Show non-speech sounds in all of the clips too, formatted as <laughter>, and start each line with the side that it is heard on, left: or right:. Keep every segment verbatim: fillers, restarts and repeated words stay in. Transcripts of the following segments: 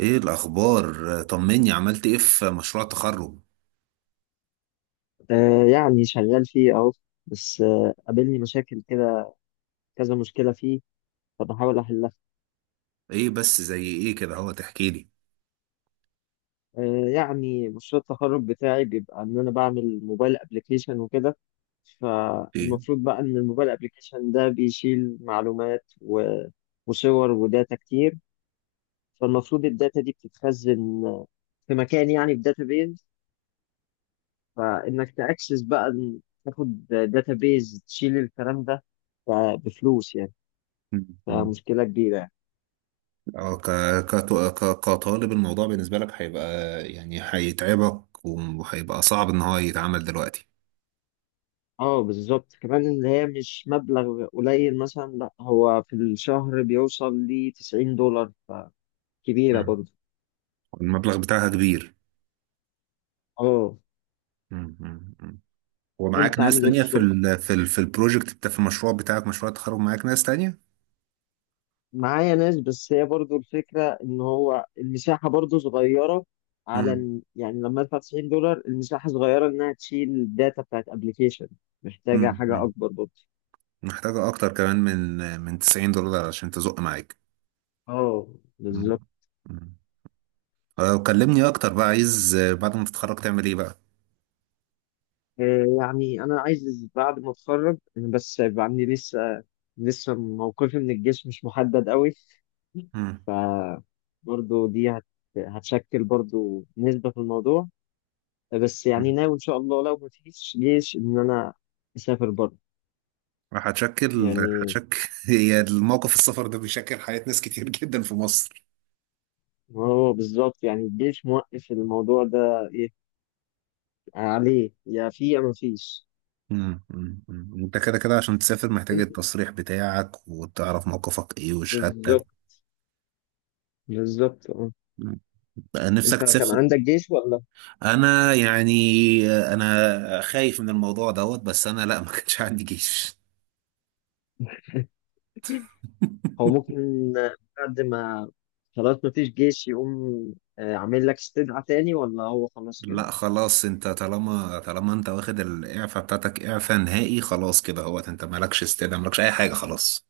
right: ايه الاخبار؟ طمني، عملت ايه في مشروع تخرج؟
left: آه يعني شغال فيه أهو. بس آه قابلني مشاكل كده، كذا مشكلة فيه، فبحاول أحلها.
right: ايه بس زي ايه كده؟ هو تحكي لي
left: آه يعني مشروع التخرج بتاعي بيبقى إن أنا بعمل موبايل أبليكيشن وكده،
right: ايه؟
left: فالمفروض بقى إن الموبايل أبليكيشن ده بيشيل معلومات و- وصور وداتا كتير. فالمفروض الداتا دي بتتخزن في مكان، يعني في داتابيز، فإنك تأكسس بقى، تاخد داتابيز تشيل الكلام ده بفلوس يعني،
right: مم.
left: فمشكلة كبيرة.
right: اه ك... كت... ك... كطالب الموضوع بالنسبه لك هيبقى يعني هيتعبك، وهيبقى صعب ان هو يتعمل دلوقتي.
left: اه بالظبط، كمان اللي هي مش مبلغ قليل مثلا، لا هو في الشهر بيوصل ل تسعين دولار، فكبيرة
right: مم.
left: برضه.
right: المبلغ بتاعها كبير.
left: اه،
right: مم. مم. مم. ومعاك
left: انت
right: ناس
left: عامل ايه في
right: تانية في
left: الشغل؟
right: ال... في ال... في البروجكت بتاع، في المشروع بتاعك، مشروع التخرج معاك ناس تانية؟
left: معايا ناس، بس هي برضه الفكرة ان هو المساحة برضه صغيرة على
right: مم.
left: إن- يعني لما ادفع تسعين دولار المساحة صغيرة انها تشيل الداتا بتاعت ابلكيشن، محتاجة
right: مم.
left: حاجة
right: مم.
left: اكبر برضه.
right: محتاجة اكتر كمان من من تسعين دولار عشان تزق معاك.
left: اه
right: مم.
left: بالظبط.
right: مم. آه، كلمني اكتر بقى، عايز آه، بعد ما تتخرج تعمل ايه بقى؟
left: آه، يعني انا عايز بعد ما اتخرج أنا، بس هيبقى عندي لسه لسه موقفي من الجيش مش محدد قوي.
right: مم.
left: ف برضه دي هت... هتشكل برضه نسبة في الموضوع، بس يعني
right: مم.
left: ناوي إن شاء الله لو مفيش جيش إن أنا أسافر بره
right: هتشكل
left: يعني.
right: هتشكل <laughs> هي الموقف السفر ده بيشكل حياة ناس كتير جدا في مصر.
left: هو بالظبط يعني الجيش موقف الموضوع ده إيه، عليه يا في يا مفيش.
right: مم. مم. مم. انت كده كده عشان تسافر محتاج التصريح بتاعك، وتعرف موقفك ايه وشهادتك.
left: بالظبط بالظبط أه.
right: مم. بقى
left: أنت
right: نفسك
left: كان
right: تسافر.
left: عندك جيش ولا؟
right: انا يعني آه، انا خايف من الموضوع دوت، بس انا لا، ما كانش عندي جيش.
left: هو ممكن بعد ما خلاص ما فيش جيش يقوم آه، عامل لك استدعاء تاني ولا هو خلاص كده؟
right: لا خلاص، انت طالما طالما انت واخد الاعفاء بتاعتك اعفاء نهائي خلاص كده اهوت، انت مالكش استدعاء، مالكش اي حاجه خلاص.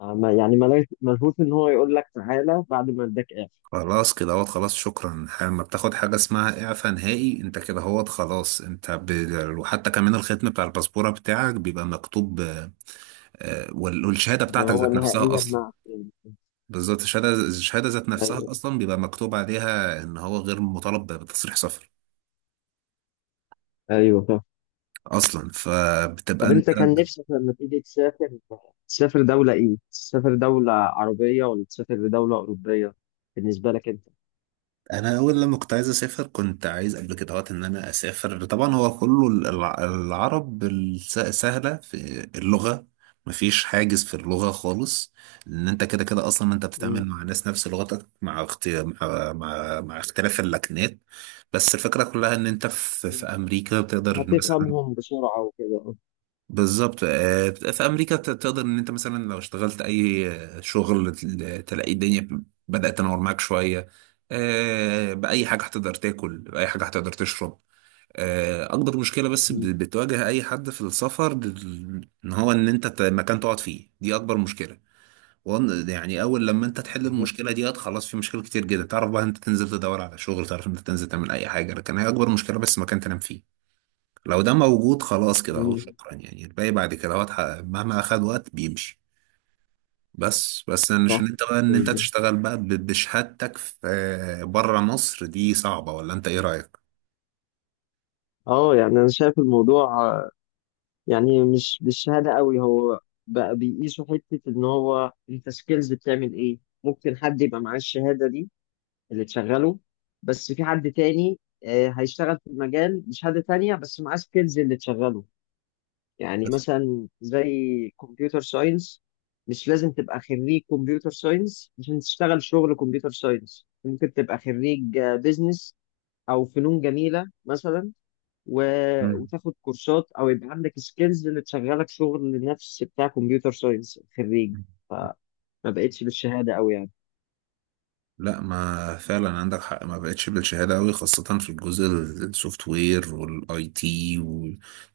left: آه، ما- يعني ملهوش ملهوش ان هو يقول لك تعالى بعد ما اداك اعفاء،
right: خلاص كده اهوت خلاص، شكرا، لما بتاخد حاجه اسمها اعفاء نهائي انت كده اهوت خلاص. انت ب... وحتى كمان الختم بتاع الباسبوره بتاعك بيبقى مكتوب آه، آه، وال- والشهاده
left: يبقى
right: بتاعتك
left: هو
right: ذات نفسها
left: نهائيا
right: اصلا.
left: معك يعني.
right: بالظبط، الشهاده الشهاده ذات نفسها
left: ايوه
right: اصلا بيبقى مكتوب عليها ان هو غير مطالب بتصريح سفر
left: ايوه فاهم.
right: اصلا، فبتبقى
left: طب
right: انت.
left: انت كان نفسك لما تيجي تسافر، تسافر دولة ايه؟ تسافر دولة عربية ولا تسافر لدولة أوروبية؟ بالنسبة لك انت؟
right: انا اول لما كنت عايز اسافر كنت عايز قبل كده وقت ان انا اسافر، طبعا هو كله الع- العرب الس- سهله في اللغه، مفيش حاجز في اللغه خالص، ان انت كده كده اصلا انت
left: مم.
right: بتتعامل مع ناس نفس لغتك، مع اختي... مع... مع مع اختلاف اللكنات. بس الفكره كلها ان انت في, في امريكا بتقدر مثلا.
left: هتفهمهم بسرعة وكده.
right: بالظبط، آه، في امريكا ت- تقدر ان انت مثلا لو اشتغلت اي آه، شغل تل- تلاقي الدنيا بدأت تنور معاك شويه. آه، باي حاجه هتقدر تاكل، باي حاجه هتقدر تشرب. آه، اكبر مشكله بس ب-
left: مم.
right: بتواجه اي حد في السفر ال- ان هو ان انت ت- مكان تقعد فيه، دي اكبر مشكله. وأن- يعني اول لما انت تحل
left: بالظبط.
right: المشكله دي خلاص، في مشاكل كتير جدا تعرف بقى انت تنزل تدور على شغل، تعرف انت تنزل تعمل اي حاجه، لكن هي اكبر مشكله بس مكان تنام فيه. لو ده موجود خلاص كده اهو
left: مم.
right: شكرا، يعني الباقي بعد كده هو اتحقق. مهما اخد وقت بيمشي. بس بس أنا
left: صح.
right: عشان انت بقى ان انت تشتغل بقى ب- بشهادتك في بره مصر دي صعبة، ولا انت ايه رأيك؟
left: اه يعني انا شايف الموضوع آه، يعني مش بالشهاده قوي هو، بقى بيقيسوا حته ان هو انت سكيلز بتعمل ايه، ممكن حد يبقى معاه الشهاده دي اللي تشغله، بس في حد تاني آه، هيشتغل في المجال بشهاده تانيه بس معاه سكيلز اللي تشغله. يعني
right: بس.
left: مثلا زي كمبيوتر ساينس، مش لازم تبقى خريج كمبيوتر ساينس عشان تشتغل شغل كمبيوتر ساينس، ممكن تبقى خريج بيزنس او فنون جميله مثلا، و... وتاخد كورسات او يبقى عندك سكيلز اللي تشغلك شغل نفس بتاع كمبيوتر ساينس خريج.
right: مم.
left: فما بقتش بالشهاده قوي يعني.
right: لا، ما فعلا عندك حق، ما بقتش بالشهاده قوي، خاصه في الجزء السوفت وير والاي تي.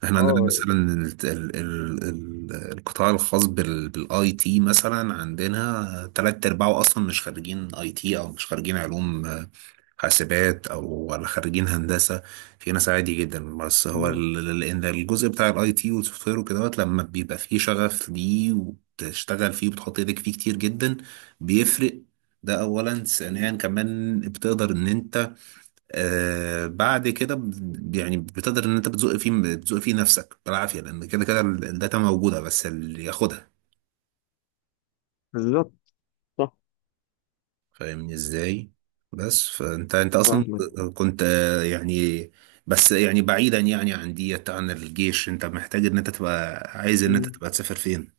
right: احنا عندنا
left: اه
right: مثلا
left: يعني.
right: ال- ال- ال- ال- القطاع الخاص بالاي تي مثلا، عندنا تلات ارباعه اصلا مش خريجين اي تي، او مش خريجين علوم آه، حاسبات، او ولا خريجين هندسه. في ناس عادي جدا، بس هو
left: مم.
right: ال- ال- ان الجزء بتاع الاي تي والسوفت وير وكده دوت لما بيبقى فيه شغف ليه، وتشتغل فيه، وبتحط ايدك فيه كتير جدا بيفرق. ده اولا. ثانيا كمان بتقدر ان انت آه بعد كده ب- يعني بتقدر ان انت بتزق فيه بتزق فيه نفسك بالعافيه، لان كده كده ال- الداتا موجوده بس اللي ياخدها.
left: بالظبط. صح.
right: فاهمني ازاي؟ بس فانت انت اصلا
left: فاهمك.
right: كنت آه يعني بس يعني بعيدا يعني عن ديت، عن الجيش انت محتاج ان انت تبقى عايز ان انت
left: مم.
right: تبقى تسافر فين.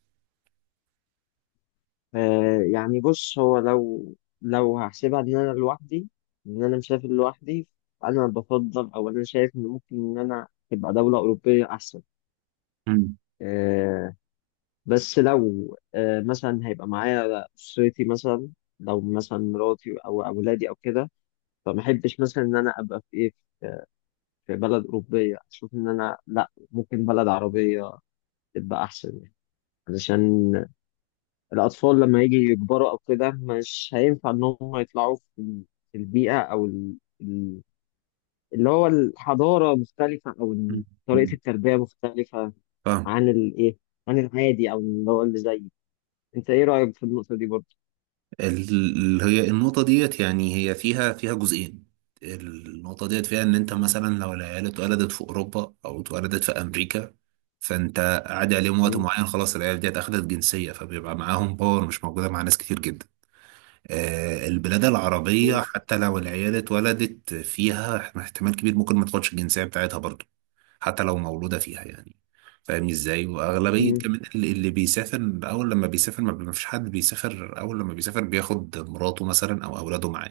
left: آه يعني بص هو لو، لو هحسبها ان انا لوحدي، ان انا مسافر لوحدي، انا بفضل او انا شايف ان ممكن ان انا تبقى دولة أوروبية أحسن.
right: مم.
left: آه، بس لو آه مثلا هيبقى معايا أسرتي مثلا، لو مثلا مراتي أو أولادي أو كده، فما احبش مثلا ان انا ابقى في ايه، في بلد اوروبيه، اشوف ان انا لا ممكن بلد عربيه تبقى احسن يعني، علشان الاطفال لما يجي يكبروا او كده مش هينفع ان هم يطلعوا في في البيئه او ال... ال- اللي هو الحضاره مختلفه او
right: مم.
left: إن طريقه
right: مم.
left: التربيه مختلفه
right: فاهم.
left: عن الايه، عن العادي او اللي هو اللي زيي. انت ايه رايك في النقطه دي برضه؟
right: ال- هي النقطة ديت يعني هي فيها فيها جزئين. النقطة ديت فيها إن أنت
left: <laughs>
right: مثلا لو العيال اتولدت في أوروبا أو اتولدت في أمريكا، فأنت عادي عليهم وقت
left: مم.
right: معين، خلاص العيال ديت أخدت جنسية، فبيبقى معاهم باور مش موجودة مع ناس كتير جدا. آه، البلاد العربية حتى لو العيال اتولدت فيها، احتمال كبير ممكن ما تاخدش الجنسية بتاعتها برضه، حتى لو مولودة فيها يعني. فاهمني ازاي؟ واغلبية
left: مم.
right: كمان اللي اللي بيسافر اول لما بيسافر، ما ما فيش حد بيسافر اول لما بيسافر بياخد مراته مثلا او اولاده معاه.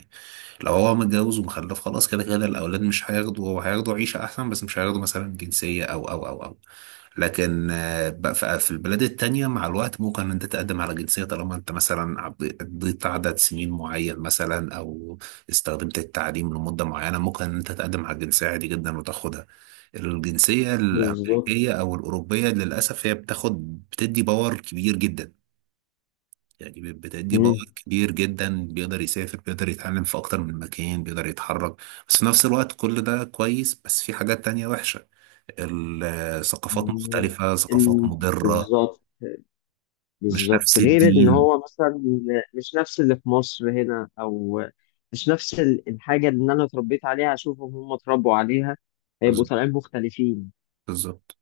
right: لو هو متجوز ومخلف، خلاص كده كده الأولاد مش هياخدوا، هو هياخدوا عيشة أحسن، بس مش هياخدوا مثلا جنسية أو أو أو أو. لكن آه، بقى في في البلاد التانية مع الوقت ممكن أنت تقدم على جنسية، طالما أنت مثلا عب- قضيت عدد سنين معين مثلا، أو استخدمت التعليم لمدة معينة، ممكن أنت تقدم على الجنسية عادي جدا وتاخدها. الجنسية الأمريكية
left: بالظبط.
right: أو الأوروبية للأسف هي بتاخد بتدي باور كبير جدا، يعني بتدي
left: مم.
right: باور كبير جدا، بيقدر يسافر، بيقدر يتعلم في أكتر من مكان، بيقدر يتحرك. بس في نفس الوقت كل ده كويس، بس في حاجات تانية وحشة. الثقافات مختلفة، ثقافات
left: ال-
right: مضرة،
left: بالظبط
right: مش
left: بالظبط
right: نفس
left: غير ان
right: الدين.
left: هو مثلا مش نفس اللي في مصر هنا او مش نفس ال- الحاجه اللي انا اتربيت عليها اشوفهم هم اتربوا عليها، هيبقوا
right: بز-
left: طالعين مختلفين
right: بالظبط.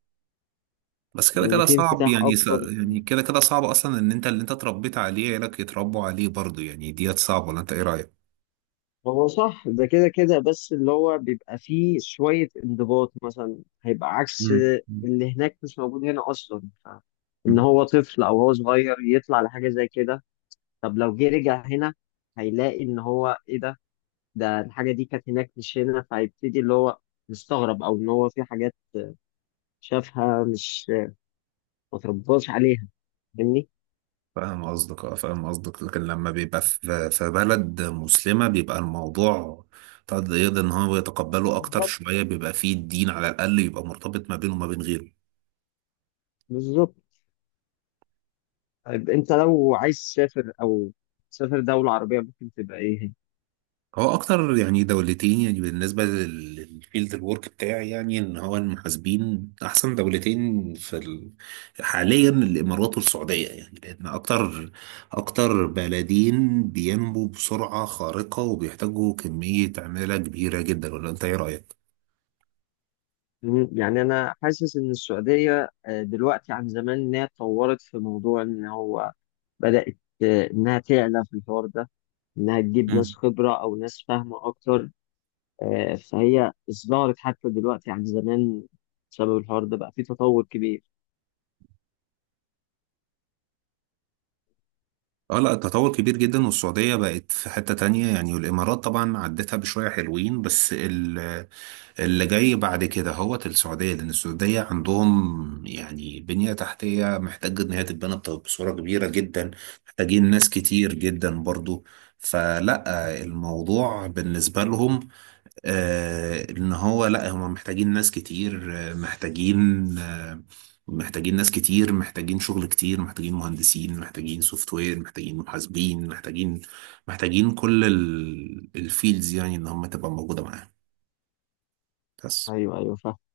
right: بس كده
left: لان
right: كده
left: في
right: صعب
left: انفتاح
right: يعني س-
left: اكتر.
right: يعني كده كده صعب أصلا إن أنت اللي أنت اتربيت عليه عيالك يتربوا عليه برضه يعني. ديت صعبة ولا أنت إيه رأيك؟
left: هو صح ده كده كده، بس اللي هو بيبقى فيه شويه انضباط مثلا هيبقى عكس اللي هناك، مش موجود هنا اصلا ف- ان
right: مم.
left: هو طفل او هو صغير يطلع لحاجه زي كده. طب لو جه رجع هنا هيلاقي ان هو ايه ده، ده الحاجة دي كانت هناك مش هنا، فهيبتدي اللي هو مستغرب أو إن هو في حاجات شافها مش ما ترباش عليها. فاهمني؟
right: فاهم قصدك، اه فاهم قصدك، لكن لما بيبقى في في بلد مسلمة بيبقى الموضوع طب يقدر ان هو يتقبله اكتر
left: بالظبط
right: شوية، بيبقى فيه الدين على الاقل يبقى مرتبط ما بينه وما بين غيره.
left: بالظبط. طيب أنت لو عايز تسافر أو تسافر دولة عربية ممكن تبقى إيه هي؟
right: هو اكتر يعني دولتين، يعني بالنسبة لل- للفيلد الورك بتاعي، يعني ان هو المحاسبين احسن دولتين في ال... حاليا الامارات والسعودية، يعني لان اكتر اكتر بلدين بينمو بسرعة خارقة، وبيحتاجوا كمية عمالة كبيرة جدا، ولا انت ايه رأيك؟
left: مم، يعني أنا حاسس إن السعودية آه، دلوقتي عن زمان إنها اتطورت في موضوع إن هو بدأت آه، إنها تعلى في الحوار ده، إنها تجيب ناس
right: مم.
left: خبرة أو ناس فاهمة أكتر. آه، فهي ازدهرت حتى دلوقتي عن زمان بسبب الحوار ده، بقى في تطور كبير.
right: اه لا، التطور كبير جدا، والسعودية بقت في حتة تانية يعني، والإمارات طبعا عدتها بشوية حلوين، بس ال- اللي جاي بعد كده هو السعودية، لأن السعودية عندهم يعني بنية تحتية محتاجة إن هي تتبنى بط- بصورة كبيرة جدا، محتاجين ناس كتير جدا برضو. فلا الموضوع بالنسبة لهم آه، ان هو لا، هم محتاجين ناس كتير، آه، محتاجين آه، محتاجين ناس كتير، محتاجين شغل كتير، محتاجين مهندسين، محتاجين سوفت وير، محتاجين محاسبين، محتاجين محتاجين كل الفيلدز، يعني ان هم تبقى موجودة معاهم بس.
left: ايوه ايوه فاهم.